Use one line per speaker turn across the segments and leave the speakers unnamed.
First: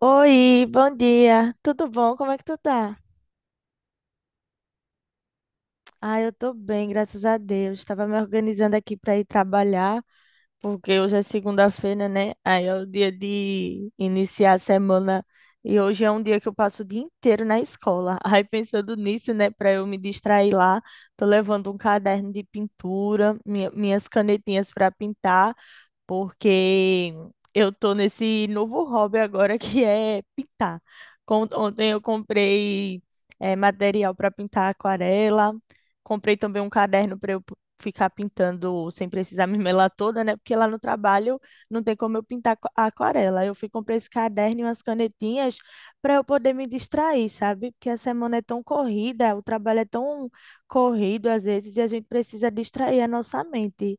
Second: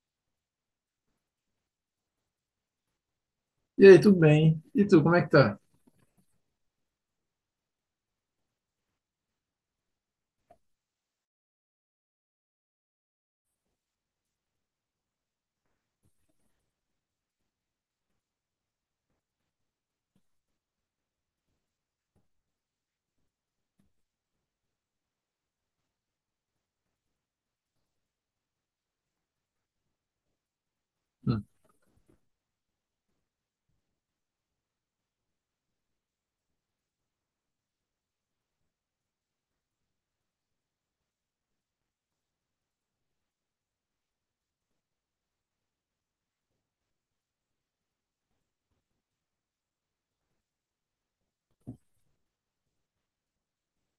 Oi, bom dia. Tudo bom? Como é que tu tá?
E aí, tudo bem? E tu, como é que tá?
Ah, eu tô bem, graças a Deus. Tava me organizando aqui pra ir trabalhar, porque hoje é segunda-feira, né? Aí é o dia de iniciar a semana e hoje é um dia que eu passo o dia inteiro na escola. Aí pensando nisso, né, pra eu me distrair lá, tô levando um caderno de pintura, minhas canetinhas pra pintar. Porque eu tô nesse novo hobby agora, que é pintar.
Hum.
Ontem eu comprei material para pintar aquarela, comprei também um caderno para eu ficar pintando sem precisar me melar toda, né? Porque lá no trabalho não tem como eu pintar aquarela. Eu fui comprei esse caderno e umas canetinhas para eu poder me distrair, sabe? Porque a semana é tão corrida, o trabalho é tão corrido às vezes e a gente precisa distrair a nossa mente.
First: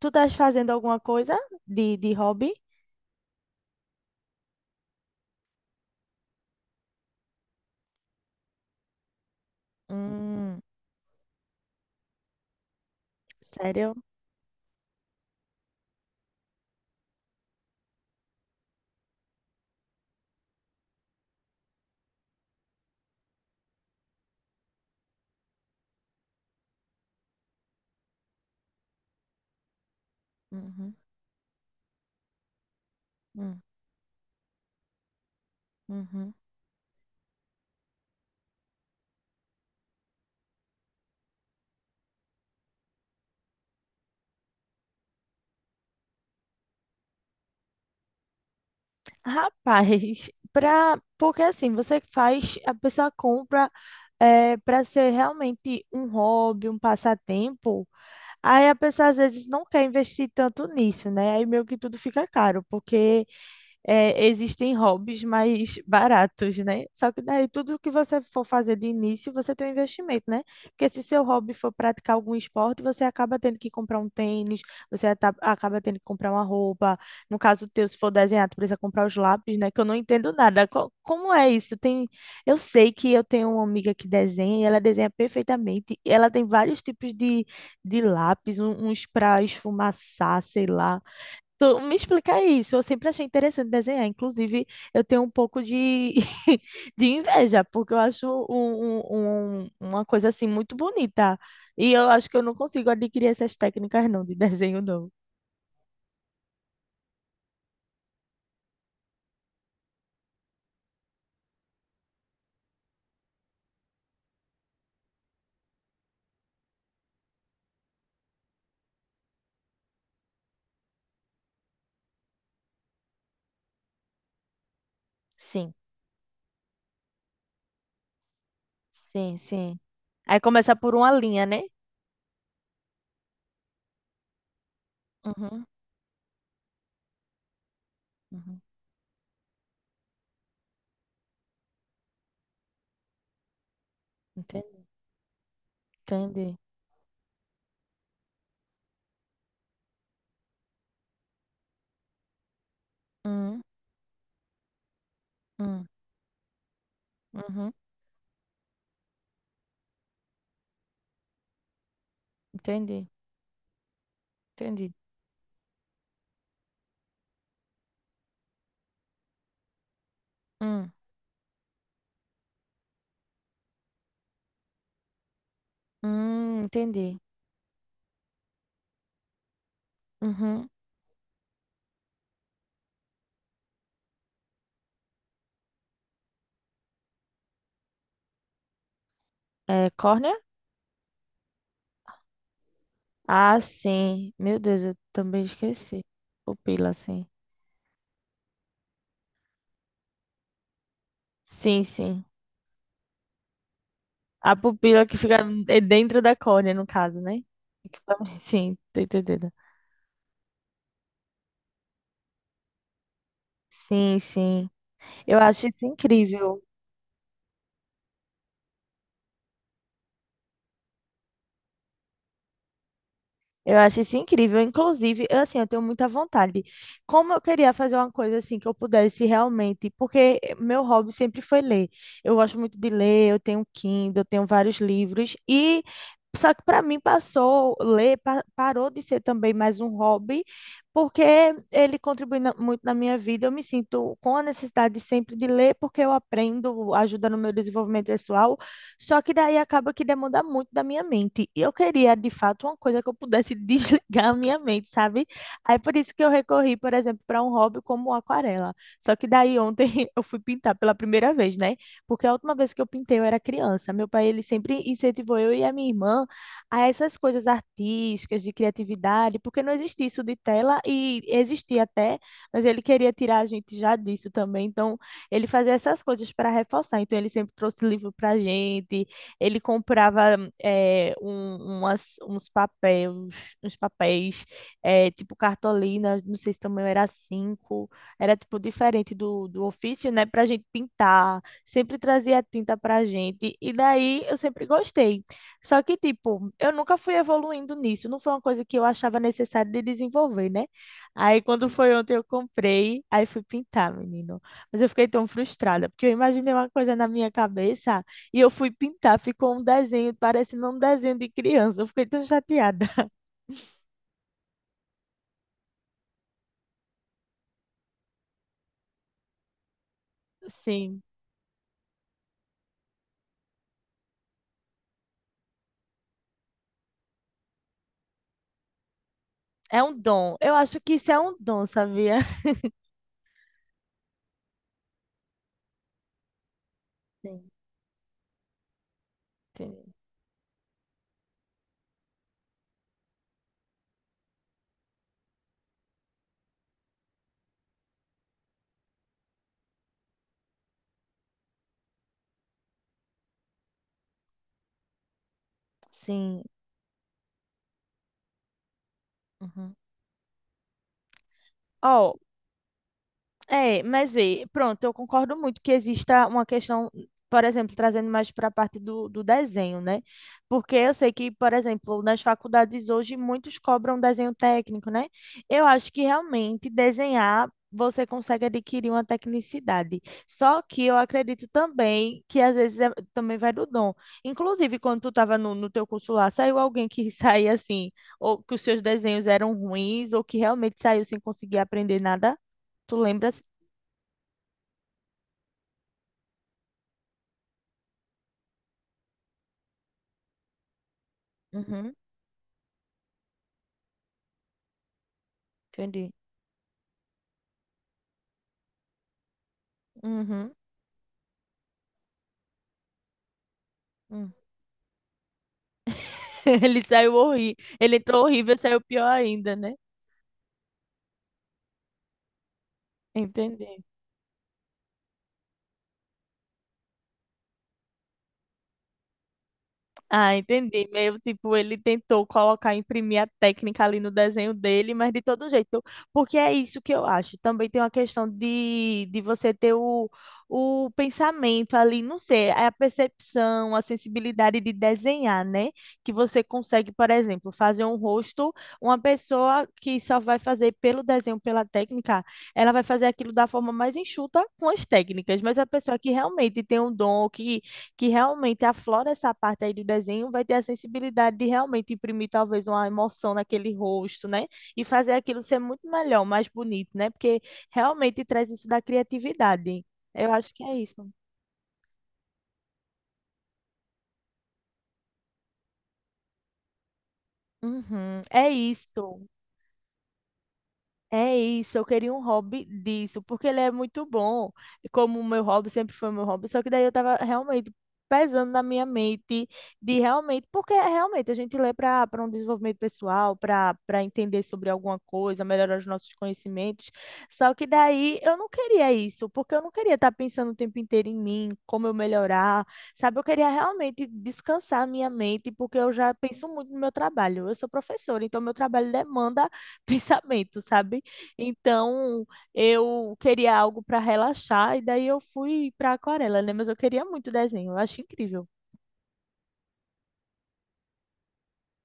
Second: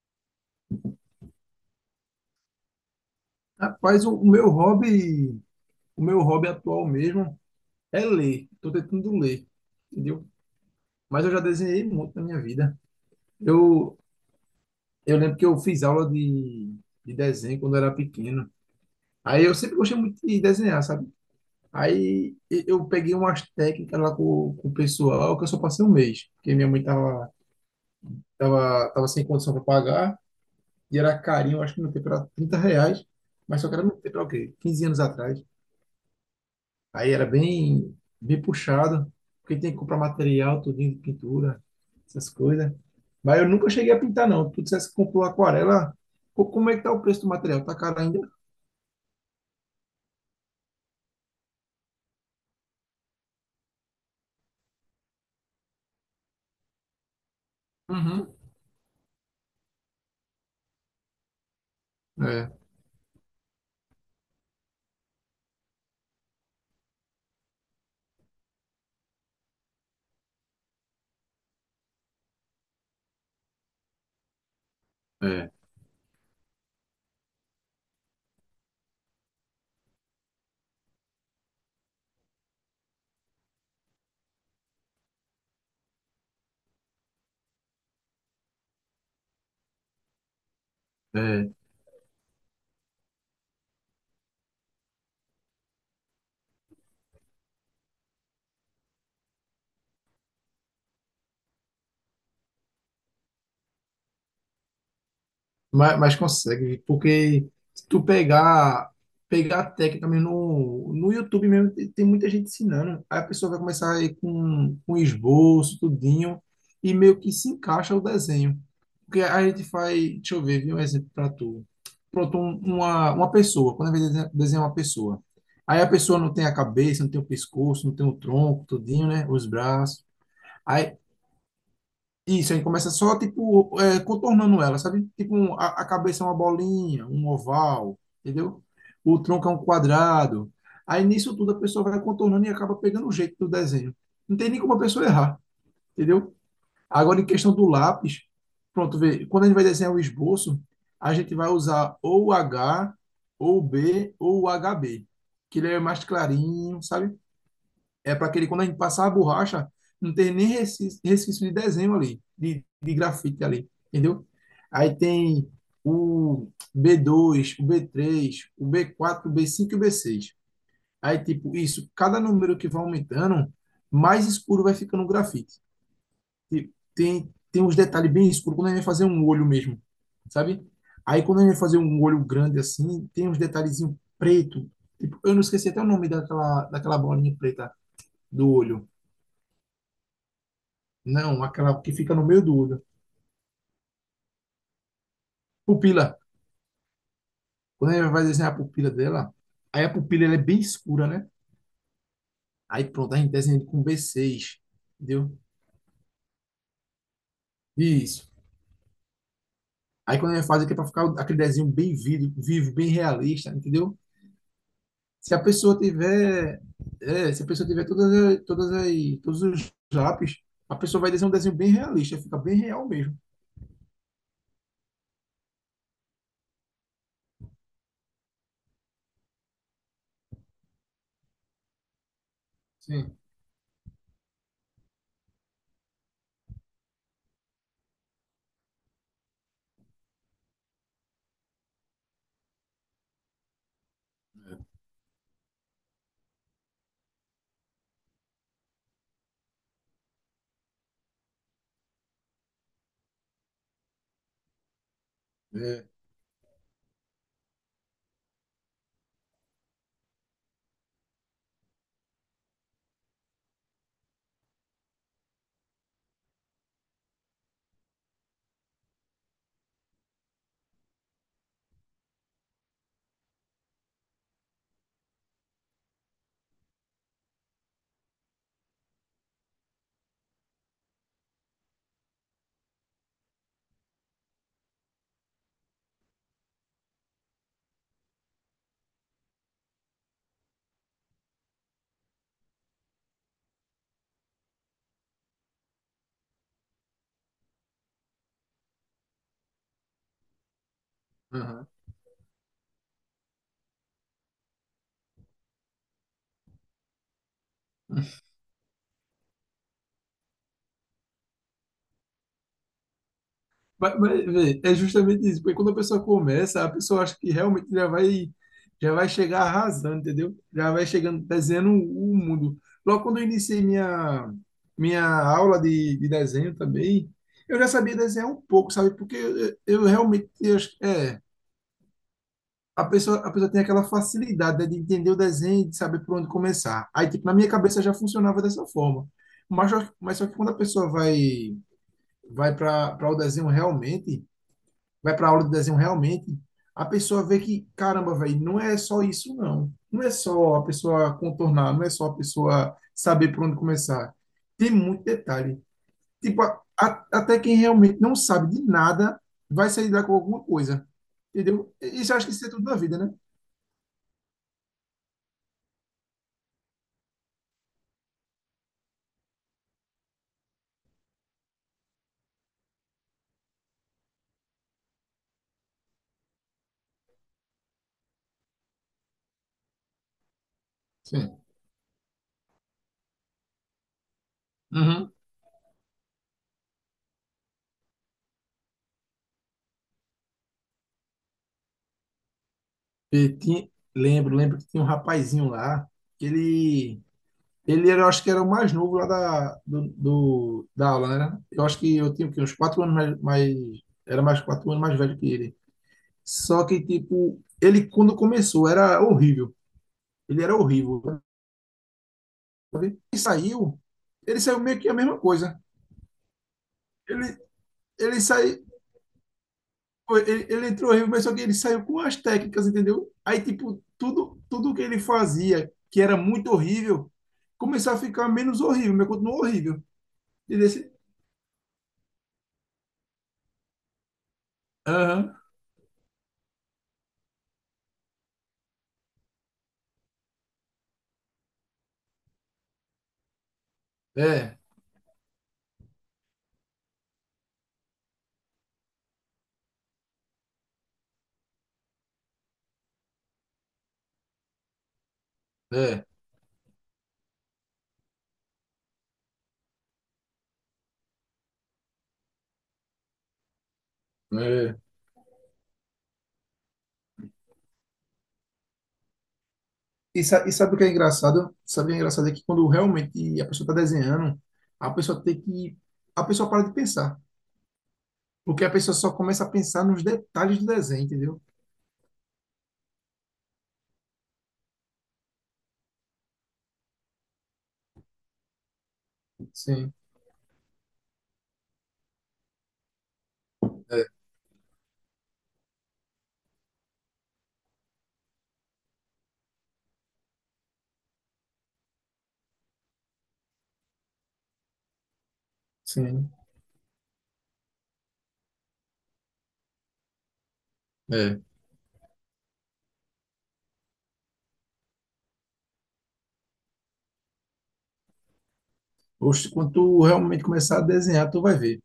Tu estás fazendo alguma coisa de hobby?
Rapaz, o meu hobby, o meu hobby atual mesmo é ler. Tô tentando ler, entendeu?
Hum,
Mas eu já desenhei muito na minha vida.
sério?
Eu, eu lembro que eu fiz aula de desenho quando eu era pequeno. Aí eu sempre gostei muito de desenhar, sabe? Aí eu peguei umas técnicas lá com o pessoal, que eu só passei um mês, porque minha mãe tava, tava sem condição para pagar,
Uhum,
e era carinho, acho que no tempo era 30 reais, mas
hum,
só que era no tempo, era o quê? 15 anos atrás.
uhum.
Aí era bem, bem puxado, porque tem que comprar material, tudinho de pintura, essas coisas. Mas eu nunca cheguei a pintar, não. Tu dissesse que comprou aquarela. Pô, como é que tá o preço do material? Tá caro ainda?
Rapaz, porque assim, a pessoa compra é, para ser realmente um hobby, um passatempo.
Uhum.
Aí a pessoa às vezes não quer investir tanto nisso, né? Aí meio que tudo fica
É,
caro, porque é, existem hobbies mais baratos, né? Só que daí tudo que você for fazer de início, você tem um investimento, né? Porque se seu hobby for praticar algum esporte, você acaba tendo que comprar um tênis, você
é,
acaba tendo que comprar uma roupa. No caso teu, se for desenhar, tu precisa comprar os lápis, né? Que eu não entendo nada. Como é isso? Tem. Eu sei que eu tenho uma amiga que desenha e ela desenha perfeitamente. Ela tem vários tipos de lápis, uns para esfumaçar, sei lá.
é.
Tu me explica isso. Eu sempre achei interessante desenhar. Inclusive, eu tenho um pouco de inveja, porque eu acho uma coisa assim muito bonita. E eu acho que eu não consigo adquirir essas técnicas não de desenho, não.
Mas consegue, porque se tu pegar, pegar a técnica mesmo no, no YouTube mesmo, tem, tem muita gente ensinando. Aí a pessoa vai começar aí com esboço, tudinho, e meio que se encaixa o desenho. Porque a gente faz, deixa eu ver, vi um exemplo para tu. Pronto, uma pessoa, quando a gente desenha desenha uma pessoa.
Sim,
Aí a pessoa não tem a cabeça, não tem o pescoço, não tem o tronco, tudinho, né?
sim,
Os
sim.
braços.
Aí começa por
Aí
uma linha, né?
isso, aí começa só, tipo, é, contornando ela, sabe? Tipo,
Uhum,
a cabeça é uma bolinha, um oval,
uhum.
entendeu? O tronco é um quadrado. Aí nisso tudo a pessoa vai contornando e acaba pegando o jeito do desenho. Não tem nem como a
Entendi.
pessoa errar, entendeu?
Entendi.
Agora, em questão do lápis, pronto, vê, quando a gente vai desenhar o esboço, a gente vai usar ou o H, ou o
Uhum,
B, ou o H b, que ele é
uhum,
mais clarinho, sabe?
uhum.
É para aquele, quando a gente passar a borracha, não ter nem resquício, resquício de desenho ali, de
Entendi.
grafite ali, entendeu?
Entendi.
Aí tem o B2, o B3, o B4, o B5 e o B6.
Hum,
Aí, tipo, isso, cada número que vai aumentando, mais escuro vai ficando o grafite. Tipo,
entendi.
tem, tem uns detalhes bem escuros, quando a gente vai fazer um olho mesmo, sabe?
Uhum.
Aí, quando a gente vai fazer um olho grande assim, tem uns detalhezinhos preto. Tipo, eu não esqueci até o nome daquela, daquela bolinha preta do olho.
É, córnea?
Não, aquela que fica no meio do olho.
Ah, sim. Meu Deus, eu também esqueci.
Pupila.
Pupila, sim.
Quando a gente vai desenhar a pupila dela, aí a pupila ela é bem escura, né?
Sim, sim.
Aí pronto, a gente desenha com
A
B6,
pupila que
entendeu?
fica é dentro da córnea, no caso, né?
Isso.
Sim, tô entendendo.
Aí quando a gente faz aqui é para ficar aquele desenho bem vivo, vivo, bem realista, entendeu?
Sim, sim.
Se
Eu
a
acho
pessoa
isso
tiver,
incrível.
é, se a pessoa tiver todas, todas as, todos os lápis, a pessoa vai desenhar um desenho bem realista, fica bem real mesmo.
Eu acho isso incrível. Inclusive, eu, assim, eu tenho muita vontade. Como eu queria fazer uma coisa assim que eu pudesse realmente, porque meu hobby sempre foi ler. Eu gosto muito de
Sim.
ler, eu tenho um Kindle, eu tenho vários livros e só que para mim passou ler parou de ser também mais um hobby, porque ele contribui muito na minha vida. Eu me sinto com a necessidade sempre de ler porque eu aprendo, ajuda no meu desenvolvimento pessoal. Só que daí acaba que demanda muito da minha mente. E eu queria, de fato, uma coisa que eu pudesse desligar a minha mente, sabe? Aí
É.
por isso que eu recorri, por exemplo, para um hobby como aquarela. Só que daí ontem eu fui pintar pela primeira vez, né? Porque a última vez que eu pintei eu era criança. Meu pai, ele sempre incentivou eu e a minha irmã a essas coisas artísticas, de criatividade, porque não existia isso de tela e existia até, mas ele queria tirar a gente já disso também. Então, ele fazia essas coisas para reforçar. Então, ele sempre trouxe livro para a gente, ele comprava eh, um- umas- uns papéis, uns papéis tipo cartolina, não sei se também era cinco, era tipo diferente do ofício, né? Para a gente pintar, sempre trazia tinta para a gente. E daí eu sempre gostei. Só que, tipo, eu nunca fui evoluindo nisso, não foi uma coisa que eu achava necessário de desenvolver, né? Aí,
Aham.
quando foi ontem, eu comprei, aí fui pintar, menino. Mas eu fiquei tão frustrada, porque eu imaginei uma coisa na minha cabeça e eu fui pintar, ficou um desenho parecendo um desenho de criança. Eu fiquei tão chateada.
Mas, vê, é justamente isso, porque quando a pessoa começa, a pessoa acha que realmente já vai chegar arrasando, entendeu? Já vai
Sim,
chegando, desenhando o mundo. Logo quando eu iniciei minha, minha aula de desenho também, eu já sabia desenhar um pouco, sabe? Porque eu,
é
eu
um
realmente,
dom. Eu acho que isso é
é,
um dom, sabia?
a pessoa tem aquela facilidade, né, de entender o desenho e de saber por onde começar. Aí, tipo, na minha
Sim,
cabeça já funcionava dessa forma.
entendi.
Mas só que quando a pessoa vai, vai para o desenho realmente, vai para aula de desenho realmente, a pessoa vê que, caramba, velho, não é só isso, não. Não é só a pessoa contornar, não é só a pessoa saber por onde começar. Tem muito detalhe. Tipo,
Sim.
até quem realmente não sabe de nada vai
Uhum.
sair daqui com alguma coisa. Entendeu? Isso eu
Ó,
acho que isso é tudo na vida, né?
é, mas vê, pronto, eu concordo muito que exista uma questão, por exemplo, trazendo mais para a parte do desenho, né? Porque eu sei que, por exemplo, nas faculdades hoje muitos cobram desenho técnico, né? Eu acho que realmente desenhar você consegue adquirir uma tecnicidade. Só que eu
Sim.
acredito também que às vezes também vai do dom. Inclusive, quando tu
Uhum.
estava no teu curso lá, saiu alguém que saía assim, ou que os seus desenhos eram ruins, ou que realmente saiu sem conseguir aprender nada? Tu
E
lembra?
tinha- lembro, lembro que tinha um rapazinho lá, que ele. Ele era, eu acho que era o mais novo lá da, da aula, né? Né? Eu acho
Uhum,
que eu tinha o quê? Uns 4 anos mais, era mais 4 anos mais velho que ele.
entendi.
Só que, tipo, ele quando começou era horrível. Ele
Uhum,
era horrível. Sabe?
hum.
Ele saiu meio que a mesma coisa.
Ele saiu
Ele,
horrível. Ele
ele
entrou horrível e
saiu,
saiu pior ainda, né?
ele, ele entrou horrível, mas só que ele saiu com as técnicas, entendeu? Aí, tipo,
Entendi.
tudo, tudo que ele fazia, que era muito horrível, começou a ficar menos horrível, mas continuou horrível.
Ah,
E
entendi.
desse,
Meio tipo, ele tentou colocar, imprimir a técnica ali no desenho dele, mas de
aham,
todo jeito. Porque é isso que eu acho. Também tem uma questão de você ter o pensamento ali, não sei, é a percepção, a
é,
sensibilidade de desenhar, né? Que você consegue, por exemplo, fazer um rosto, uma pessoa que só vai fazer pelo desenho, pela técnica, ela vai fazer aquilo da forma mais enxuta com as técnicas, mas a pessoa
é.
que realmente tem um dom, que realmente aflora essa parte aí do desenho, vai ter a sensibilidade de realmente imprimir talvez uma emoção naquele rosto, né?
É,
E fazer aquilo ser muito melhor, mais bonito, né? Porque realmente traz isso da criatividade.
e,
Eu
e
acho que
sabe
é
o que é
isso.
engraçado? Sabe o que é engraçado é que quando realmente a pessoa está desenhando, a pessoa tem que. A pessoa para de pensar.
Uhum, é
Porque a pessoa só
isso.
começa a pensar nos detalhes do desenho,
É
entendeu?
isso, eu queria um hobby disso, porque ele é muito bom, e como o meu hobby sempre foi meu hobby, só que daí eu tava realmente pesando na minha mente
Sim,
de realmente, porque é realmente a gente lê para um desenvolvimento pessoal, para
é,
entender sobre alguma coisa, melhorar os nossos conhecimentos. Só que daí eu não queria isso, porque eu não queria estar pensando o tempo inteiro em mim, como eu melhorar, sabe? Eu queria realmente descansar a minha mente, porque eu já
sim,
penso muito no meu trabalho. Eu sou professora, então meu trabalho demanda pensamento, sabe?
é.
Então, eu queria algo para relaxar e daí eu fui para aquarela, né? Mas eu queria muito desenho, eu acho incrível
Oxe, quando tu realmente começar a desenhar, tu vai ver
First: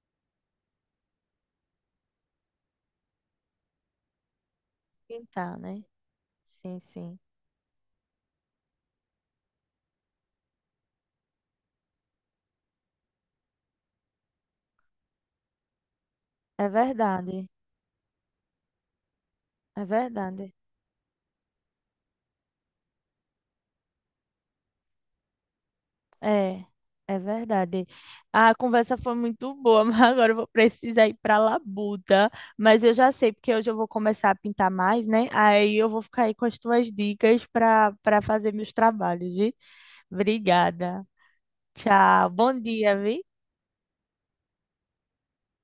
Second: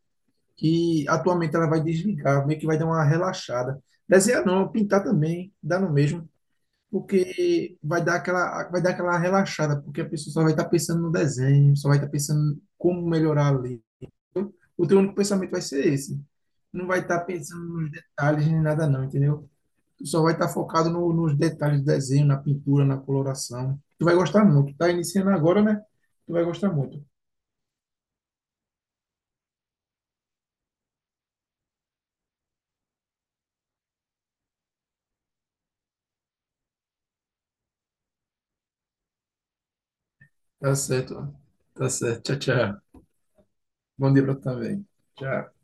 que a tua mente ela vai desligar, meio que vai dar uma relaxada. Desenhar não, pintar também,
pintar,
dá
né?
no mesmo,
Sim, sim.
porque vai dar aquela relaxada, porque a pessoa só vai estar pensando no desenho, só vai estar pensando como melhorar ali. O teu único pensamento vai ser esse.
É
Não vai estar
verdade.
pensando nos detalhes nem nada não, entendeu?
É
Tu só vai
verdade.
estar focado nos detalhes do desenho, na pintura, na coloração. Tu vai gostar muito. Tá iniciando agora, né? Tu vai
É,
gostar muito.
é verdade. A conversa foi muito boa, mas agora eu vou precisar ir para labuta, mas eu já sei porque hoje eu vou começar a pintar mais, né? Aí eu vou ficar aí com as tuas dicas para fazer meus trabalhos, viu?
Tá
Obrigada.
certo. Tá
Tchau.
certo. Tchau,
Bom
tchau.
dia, viu?
Bom dia pra tu também. Tchau.